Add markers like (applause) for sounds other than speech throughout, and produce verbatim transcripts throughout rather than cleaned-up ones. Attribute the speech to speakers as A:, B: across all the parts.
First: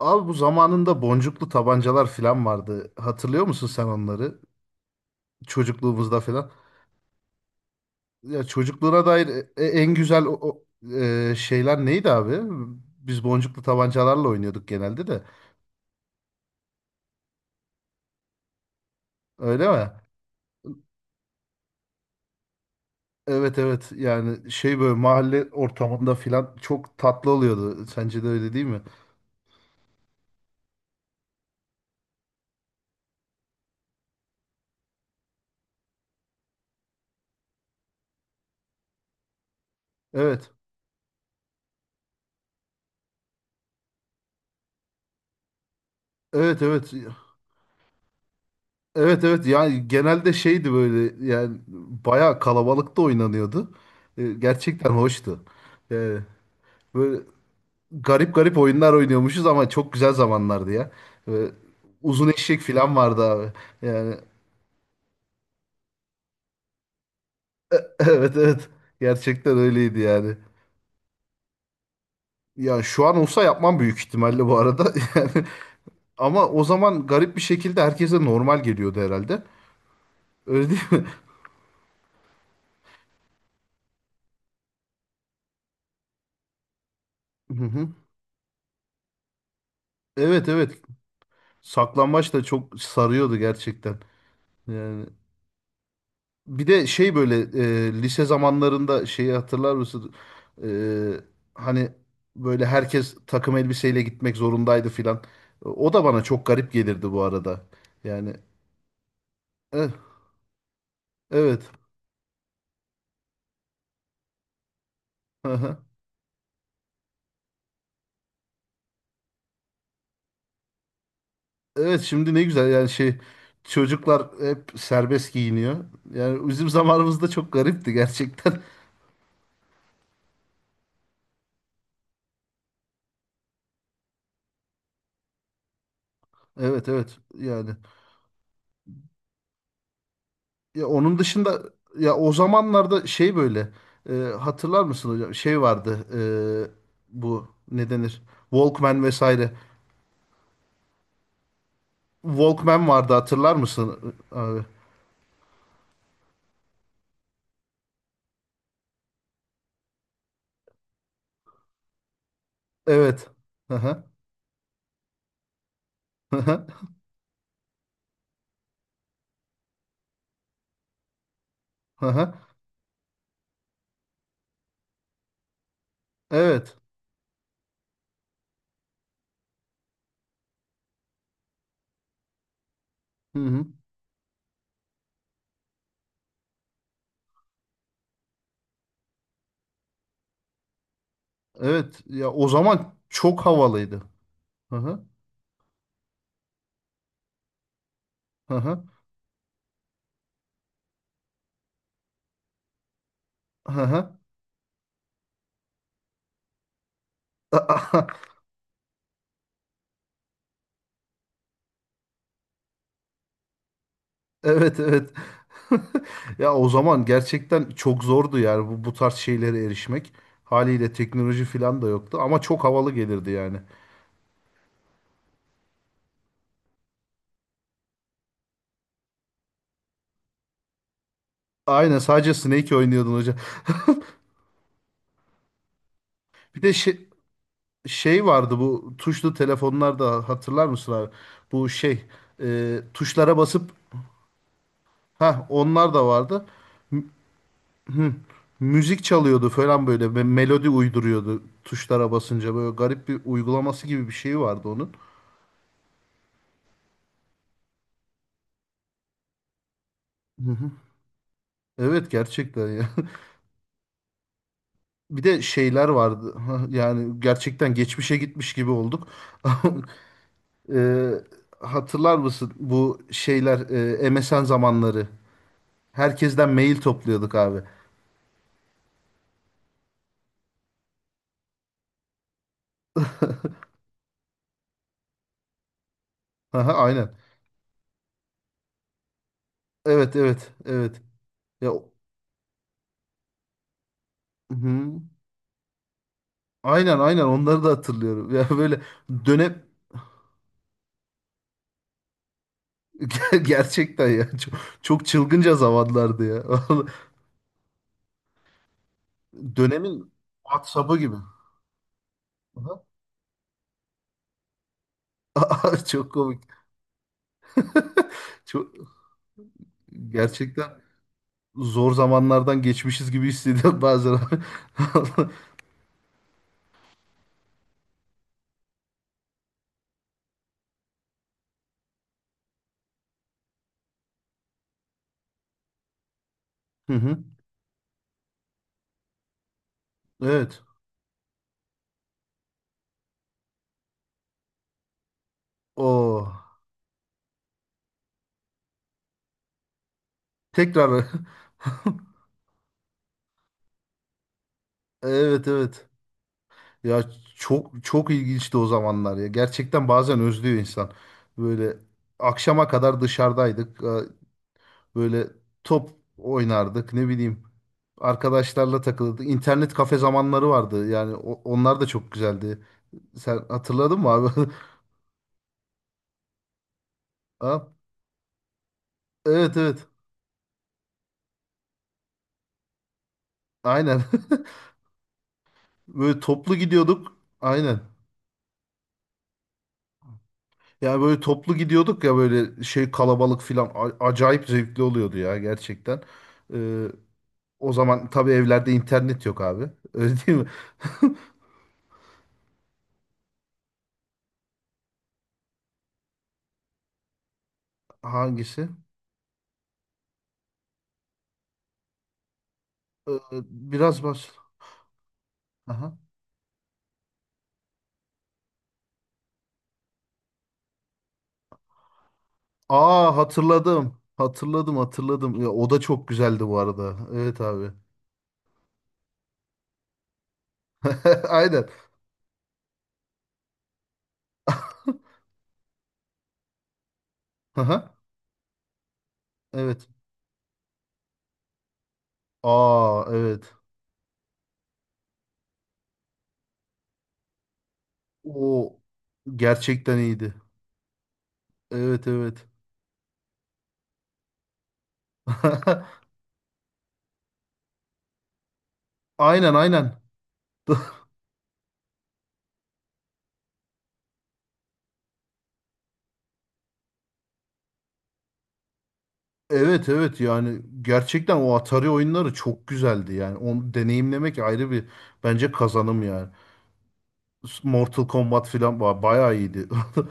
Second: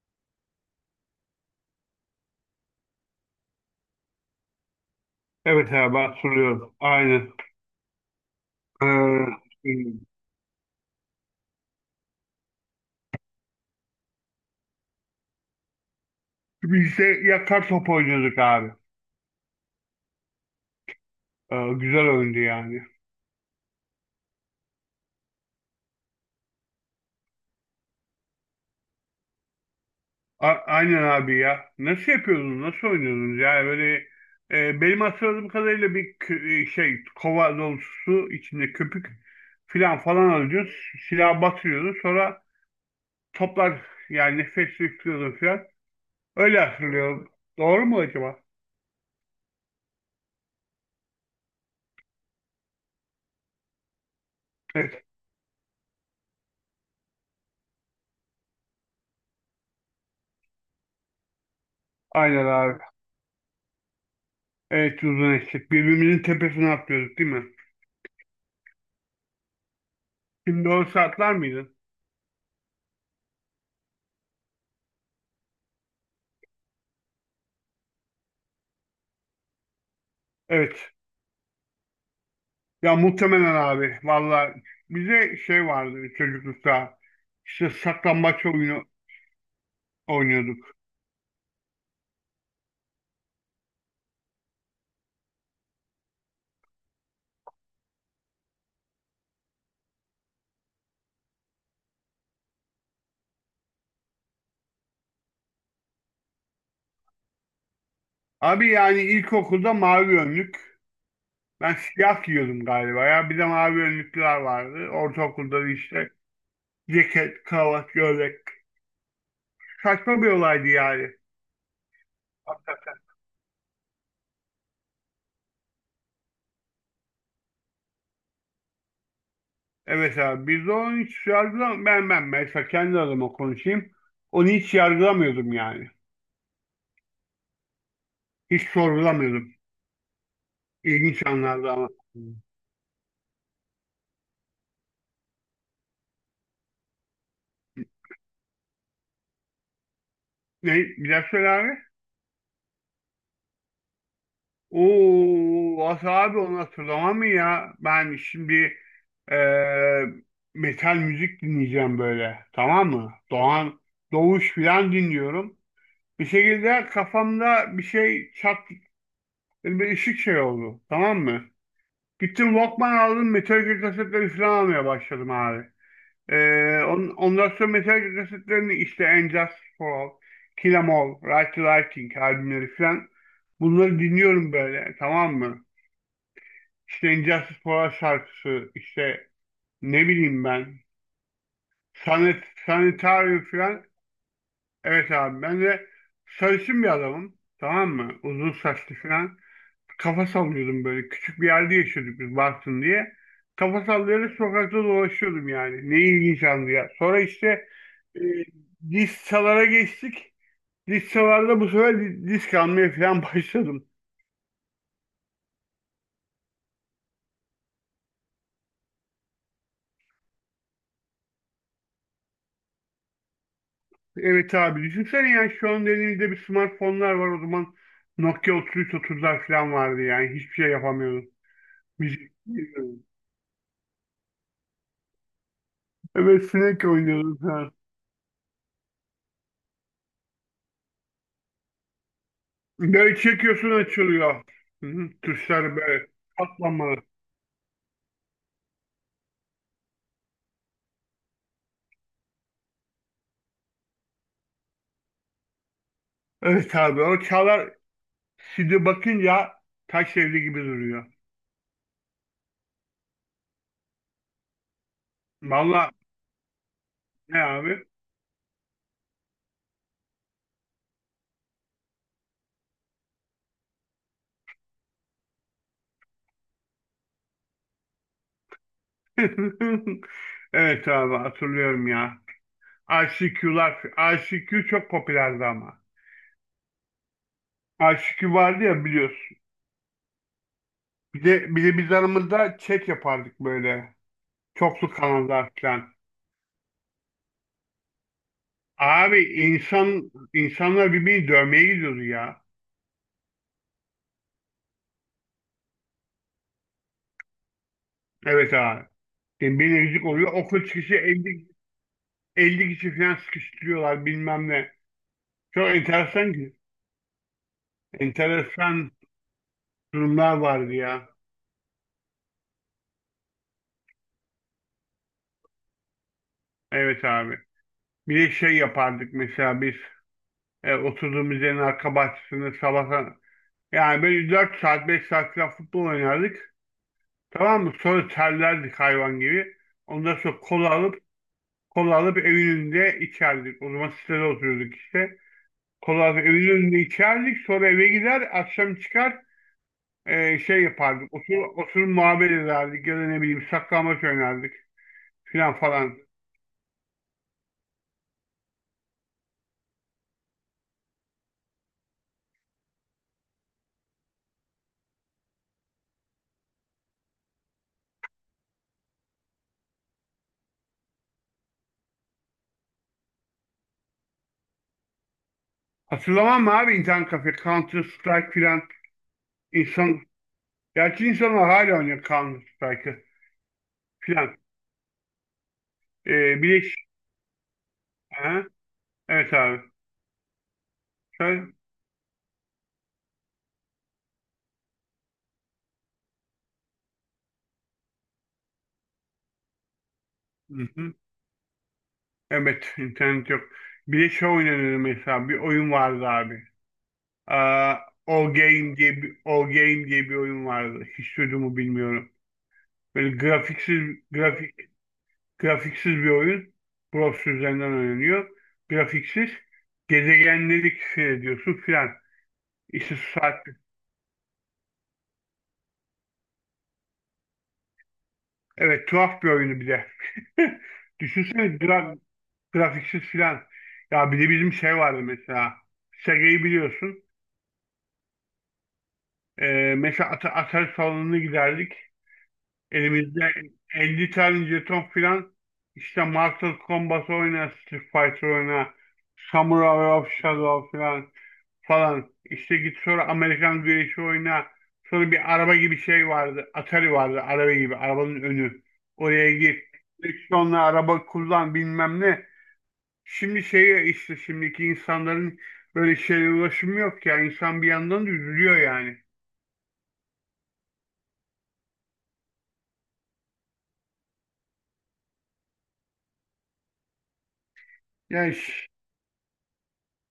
A: Abi bu zamanında boncuklu tabancalar falan vardı. Hatırlıyor musun sen onları?
B: Evet abi
A: Çocukluğumuzda falan.
B: hatırlıyorum. Aynen.
A: Ya çocukluğuna dair
B: Ee,
A: e- en güzel o, o, e, şeyler neydi abi? Biz boncuklu tabancalarla oynuyorduk genelde de.
B: Biz de yakar top oynuyorduk abi.
A: Öyle mi?
B: Ee, güzel oyundu yani.
A: Evet, evet. Yani şey böyle mahalle ortamında falan çok tatlı oluyordu. Sence de öyle değil mi?
B: A- aynen abi ya. Nasıl yapıyordunuz? Nasıl oynuyordunuz? Yani böyle e, benim hatırladığım kadarıyla bir kü- e, şey kova dolusu su içinde köpük filan falan
A: Evet.
B: alıyordun. Silah batırıyordun. Sonra toplar yani nefes yüklüyordun filan. Öyle
A: Evet, evet.
B: hatırlıyorum. Doğru mu acaba?
A: Evet, evet. Yani genelde şeydi böyle yani bayağı kalabalıkta oynanıyordu. E, Gerçekten
B: Evet.
A: hoştu. Yani böyle garip garip oyunlar oynuyormuşuz ama çok güzel zamanlardı ya. Ve uzun
B: Aynen
A: eşek
B: abi.
A: falan vardı abi. Yani
B: Evet, uzun eşek. Birbirimizin tepesine atlıyorduk değil mi?
A: (laughs) evet, evet, gerçekten öyleydi yani.
B: Şimdi o saatler miydin?
A: Ya şu an olsa yapmam büyük ihtimalle bu arada. (laughs) Yani ama o zaman garip bir şekilde herkese normal geliyordu herhalde. Öyle değil
B: Evet.
A: mi?
B: Ya muhtemelen abi. Valla bize şey vardı çocuklukta.
A: (laughs) Hı
B: İşte
A: hı.
B: saklambaç oyunu
A: Evet,
B: oynuyorduk.
A: evet. Saklambaç da çok sarıyordu gerçekten. Yani bir de şey böyle e, lise zamanlarında şeyi hatırlar mısın? E, Hani böyle herkes takım elbiseyle gitmek zorundaydı filan. O da bana çok garip gelirdi bu arada. Yani
B: Abi yani ilkokulda
A: eh,
B: mavi önlük.
A: evet.
B: Ben siyah giyiyordum galiba ya. Bir de mavi önlüklüler vardı. Ortaokulda da
A: Aha.
B: işte ceket, kravat, gömlek. Saçma bir olaydı yani.
A: Evet, şimdi ne güzel yani şey çocuklar hep serbest giyiniyor. Yani bizim zamanımızda çok garipti gerçekten. (laughs)
B: Evet abi, biz de onu hiç yargılam ben ben mesela, kendi adıma konuşayım. Onu hiç yargılamıyordum yani.
A: Evet, evet yani.
B: Hiç sorgulamıyordum.
A: Ya onun
B: İlginç
A: dışında
B: anlardı ama.
A: ya o zamanlarda şey böyle e, hatırlar mısın hocam? Şey vardı, e, bu ne denir? Walkman vesaire.
B: Ne? Bir daha söyle abi.
A: Walkman vardı, hatırlar mısın E, abi?
B: Oo, Asa abi, onu hatırlamam mı ya? Ben şimdi eee, metal müzik dinleyeceğim böyle. Tamam mı?
A: Evet. Hı
B: Doğan,
A: hı.
B: Doğuş filan dinliyorum. Bir
A: Hı hı.
B: şekilde kafamda bir şey çat, bir ışık şey oldu. Tamam mı?
A: Hı hı.
B: Gittim Walkman aldım, Metallica kasetleri filan almaya başladım abi.
A: Evet.
B: Ee, on, ondan sonra mesela kasetlerini işte And Just For All, Kill 'Em All, Right to Lighting albümleri falan
A: Hı hı.
B: bunları dinliyorum böyle, tamam mı? İşte And Justice For All şarkısı, işte ne bileyim ben
A: Evet. Ya
B: Sanet,
A: o zaman
B: Sanitarium
A: çok
B: falan,
A: havalıydı. Hı hı.
B: evet abi ben de sarışın bir adamım, tamam mı? Uzun
A: Hı hı.
B: saçlı falan. Kafa sallıyordum böyle. Küçük bir yerde yaşıyorduk biz, Bartın diye.
A: Hı
B: Kafa
A: hı.
B: sallayarak sokakta dolaşıyordum yani. Ne ilginç andı ya. Sonra işte e,
A: (laughs)
B: disçalara geçtik. Disçalarda bu sefer di- disk almaya falan (laughs) başladım.
A: Evet, evet. (laughs) Ya o zaman gerçekten çok zordu yani bu, bu tarz şeylere erişmek. Haliyle teknoloji falan da yoktu ama çok havalı gelirdi yani.
B: Evet abi düşünsene ya, şu an elimizde bir smartfonlar var, o zaman Nokia üç bin üç yüz otuzlar falan vardı, yani hiçbir şey yapamıyordum.
A: Aynen,
B: Müzik
A: sadece Snake
B: dinliyordum.
A: oynuyordun hocam.
B: Evet,
A: (laughs) Bir de
B: sinek
A: şey,
B: oynuyordum falan.
A: Şey vardı bu tuşlu telefonlarda, hatırlar mısın abi? Bu şey e,
B: Böyle
A: Tuşlara
B: çekiyorsun,
A: basıp
B: açılıyor. Hı hı,
A: ha,
B: tuşlar
A: onlar da
B: böyle
A: vardı.
B: katlanmalı.
A: Hı, Müzik çalıyordu falan, böyle me- melodi uyduruyordu tuşlara basınca, böyle garip bir uygulaması gibi bir şey vardı onun.
B: Evet abi, o Çağlar şimdi bakınca taş evli
A: Hı
B: gibi
A: hı.
B: duruyor.
A: Evet, gerçekten ya. (laughs) Bir de şeyler
B: Vallahi
A: vardı. (laughs) Yani
B: ne
A: gerçekten
B: abi?
A: geçmişe gitmiş gibi olduk. (laughs) Ee, Hatırlar mısın bu şeyler e, M S N zamanları? Herkesten mail topluyorduk abi.
B: (laughs) Evet abi hatırlıyorum ya. I C Q'lar, I C Q çok popülerdi ama.
A: (laughs) Aha, aynen.
B: I C Q vardı ya, biliyorsun.
A: Evet, evet, evet.
B: Bir de, bir
A: Ya
B: de biz
A: o-
B: aramızda chat yapardık böyle. Çoklu
A: hı.
B: kanallar falan.
A: Aynen, aynen, onları da hatırlıyorum. (laughs) Ya böyle
B: Abi
A: dönem
B: insan, insanlar birbirini dövmeye gidiyordu ya.
A: (laughs) Ger- gerçekten ya, çok, çok çılgınca zamanlardı ya. (laughs) Vallahi
B: Evet abi. Yani bir rezillik
A: dönemin
B: oluyor. Okul çıkışı
A: WhatsApp'ı gibi.
B: elli elli
A: Aha.
B: kişi falan sıkıştırıyorlar bilmem ne. Çok
A: (laughs) Çok
B: enteresan
A: komik. Çok
B: Enteresan durumlar
A: Gerçekten
B: vardı ya.
A: zor zamanlardan geçmişiz gibi hissediyorum bazen. (laughs)
B: Evet abi. Bir de şey yapardık mesela biz e, oturduğumuz yerin arka bahçesinde sabah, yani böyle dört saat beş saat falan futbol oynardık.
A: Hı hı.
B: Tamam mı? Sonra terlerdik hayvan gibi. Ondan sonra
A: Evet.
B: kola alıp kola alıp evin önünde içerdik. O zaman sitede oturuyorduk işte. Kola alıp
A: O
B: evin önünde içerdik. Sonra eve gider, akşam çıkar e, şey
A: tekrar
B: yapardık. Otur, oturup muhabbet ederdik ya da ne bileyim saklambaç oynardık
A: (laughs) evet,
B: filan
A: evet.
B: falan.
A: Ya, çok çok ilginçti o zamanlar ya. Gerçekten bazen özlüyor insan. Böyle akşama kadar dışarıdaydık. Ee, Böyle top oynardık, ne bileyim. Arkadaşlarla takılırdık. İnternet kafe zamanları vardı. Yani o- onlar da çok güzeldi. Sen hatırladın mı abi?
B: Hatırlamam mı abi, internet kafe,
A: (laughs) Ha?
B: Counter Strike filan.
A: Evet, evet.
B: İnsan, gerçi insanlar hala oynuyor Counter Strike'ı
A: Aynen.
B: filan.
A: (laughs) Böyle
B: Ee,
A: toplu
B: bileş,
A: gidiyorduk. Aynen.
B: ha? Evet abi.
A: Yani böyle
B: Söyle.
A: toplu gidiyorduk ya, böyle şey kalabalık filan a- acayip zevkli oluyordu ya gerçekten. Ee, O zaman tabii evlerde internet yok abi. (laughs) Öyle değil mi?
B: Hı-hı. Evet, internet yok. Bileş oynanır mesela. Bir oyun vardı abi. Aa, All
A: Hangisi?
B: Game diye bir, All Game diye bir oyun vardı. Hiç duydun bilmiyorum.
A: Ee,
B: Böyle grafiksiz,
A: Biraz baş.
B: grafik, grafiksiz
A: Aha.
B: bir oyun. Browser üzerinden oynanıyor. Grafiksiz. Gezegenleri keşfediyorsun filan. İşte,
A: Aa, hatırladım. Hatırladım, hatırladım. Ya, o da çok güzeldi bu arada. Evet abi.
B: evet, tuhaf bir oyunu bir de. (laughs)
A: (laughs)
B: Düşünsene
A: Aynen.
B: gra grafiksiz filan. Ya bir de bizim şey vardı mesela. Sega'yı biliyorsun.
A: Aha,
B: Ee,
A: evet.
B: mesela At Atari salonuna giderdik.
A: Aa,
B: Elimizde
A: evet.
B: elli tane jeton filan. İşte Mortal Kombat oyna, Street Fighter
A: O
B: oyna, Samurai
A: gerçekten
B: of
A: iyiydi.
B: Shadow filan.
A: Evet,
B: falan.
A: evet.
B: İşte git sonra Amerikan güreşi oyna. Sonra bir araba gibi
A: (laughs)
B: şey vardı. Atari vardı araba gibi. Arabanın önü. Oraya
A: Aynen,
B: gir.
A: aynen.
B: Direksiyonla araba kullan bilmem ne. Şimdi şey işte, şimdiki insanların böyle şeye ulaşımı yok ya. İnsan bir yandan da üzülüyor yani.
A: Evet, evet, yani gerçekten o Atari oyunları çok güzeldi, yani onu deneyimlemek ayrı bir bence kazanım yani. Mortal
B: Yani,
A: Kombat
B: ş-
A: filan ba- bayağı iyiydi. (laughs)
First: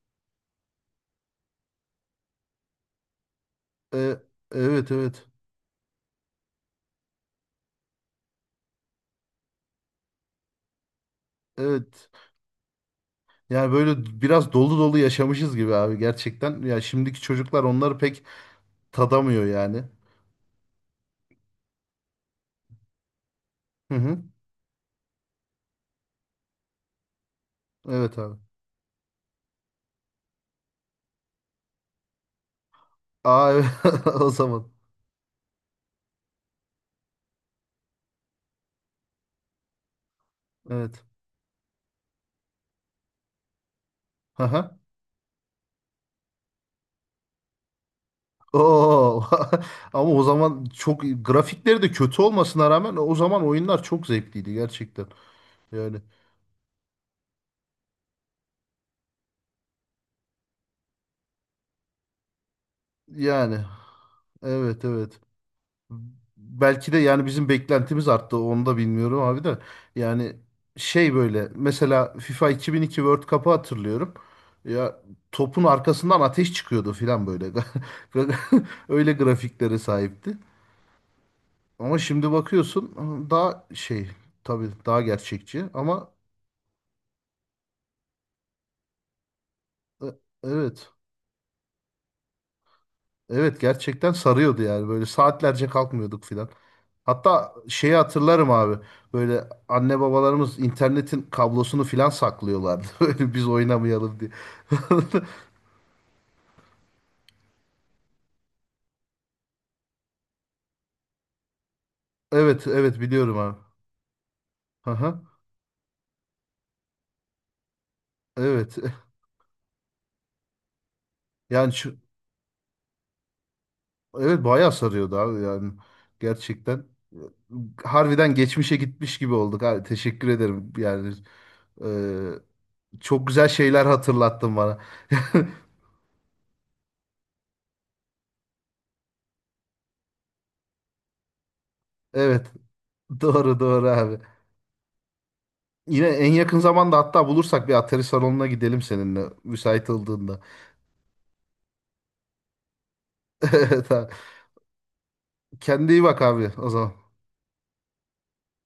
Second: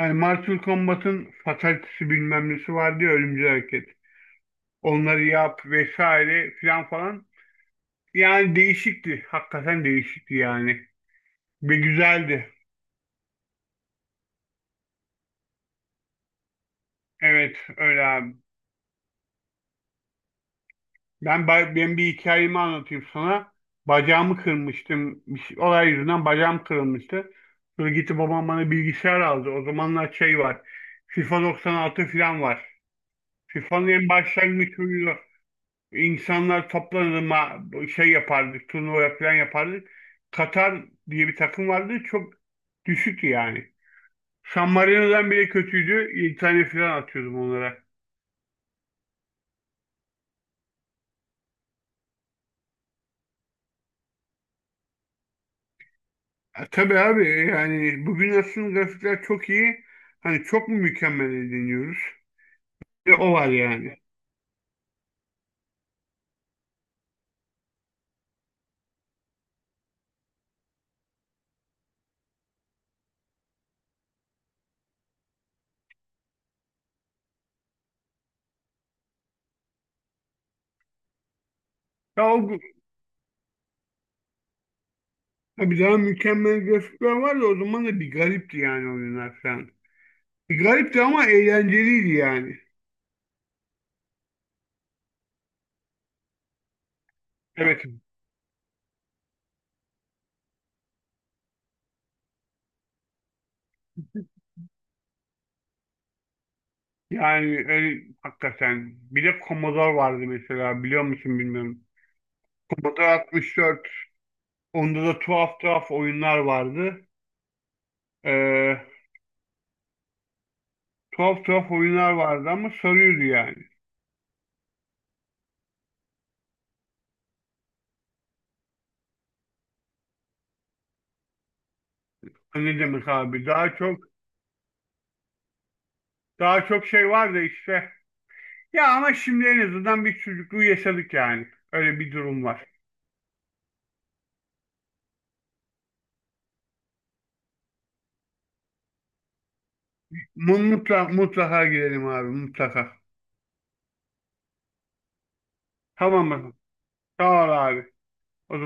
B: yani Mortal Kombat'ın fatalitesi bilmem nesi vardı ya, ölümcül hareket.
A: E, evet,
B: Onları
A: evet,
B: yap vesaire filan falan. Yani değişikti. Hakikaten değişikti yani. Ve
A: evet,
B: güzeldi.
A: yani böyle biraz dolu dolu yaşamışız gibi abi gerçekten ya, şimdiki
B: Evet,
A: çocuklar onları
B: öyle
A: pek
B: abi.
A: tadamıyor yani.
B: Ben, ba- ben bir hikayemi anlatayım sana.
A: Hı hı.
B: Bacağımı kırmıştım. Bir şey- olay yüzünden bacağım kırılmıştı. Sonra
A: Evet
B: gitti
A: abi.
B: babam bana bilgisayar aldı. O zamanlar şey var. FIFA doksan altı falan var.
A: Aa, evet
B: FIFA'nın
A: (laughs)
B: en
A: o zaman
B: başlangıç oyunu. İnsanlar toplanır ma- şey yapardık. Turnuva falan yapardık. Katar
A: evet.
B: diye bir takım vardı. Çok düşüktü yani. San
A: Aha.
B: Marino'dan bile kötüydü. yedi tane falan atıyordum onlara.
A: Oo. (laughs) Ama o zaman çok, grafikleri de kötü olmasına rağmen, o zaman oyunlar çok zevkliydi gerçekten. Yani
B: E, tabii abi, yani bugün aslında grafikler çok iyi. Hani çok mu mükemmel deniyoruz? E, o var
A: Yani
B: yani.
A: evet, evet. Belki de yani bizim beklentimiz arttı. Onu da bilmiyorum abi de. Yani şey böyle mesela FIFA iki bin iki World Cup'ı hatırlıyorum. Ya topun arkasından ateş çıkıyordu filan böyle. (laughs) Öyle grafiklere sahipti. Ama
B: Ya
A: şimdi
B: o,
A: bakıyorsun daha şey tabii daha gerçekçi
B: tabii daha
A: ama
B: mükemmel grafikler vardı, o zaman da bir garipti yani oyunlar falan.
A: e,
B: Bir
A: evet.
B: garipti ama eğlenceliydi yani.
A: Evet, gerçekten sarıyordu yani, böyle saatlerce kalkmıyorduk filan. Hatta
B: Evet,
A: şeyi hatırlarım abi. Böyle anne babalarımız internetin kablosunu filan saklıyorlardı (laughs) böyle biz oynamayalım diye.
B: yani öyle, hakikaten. Bir de Commodore vardı mesela, biliyor musun bilmiyorum.
A: Evet, evet
B: Commodore
A: biliyorum abi.
B: altmış dört. Onda da
A: Aha,
B: tuhaf tuhaf oyunlar vardı. E,
A: evet. (laughs)
B: Tuhaf tuhaf
A: Yani şu,
B: oyunlar vardı ama sarıyordu yani.
A: evet bayağı sarıyordu abi yani. Gerçekten. Harbiden geçmişe gitmiş gibi olduk abi. Teşekkür ederim. Yani, e,
B: Ne demek
A: çok
B: abi,
A: güzel
B: daha
A: şeyler
B: çok.
A: hatırlattın bana. (laughs)
B: Daha çok şey var da işte. Ya ama şimdi en azından bir çocukluğu yaşadık yani. Öyle bir durum
A: Evet.
B: var.
A: Doğru, doğru abi. Yine en yakın zamanda hatta bulursak bir Atari salonuna gidelim seninle müsait olduğunda.
B: Mutlaka, mutlaka gidelim abi, mutlaka.
A: (laughs) Evet, kendine iyi bak
B: Tamam
A: abi
B: mı?
A: o zaman.
B: Sağ ol abi. O zaman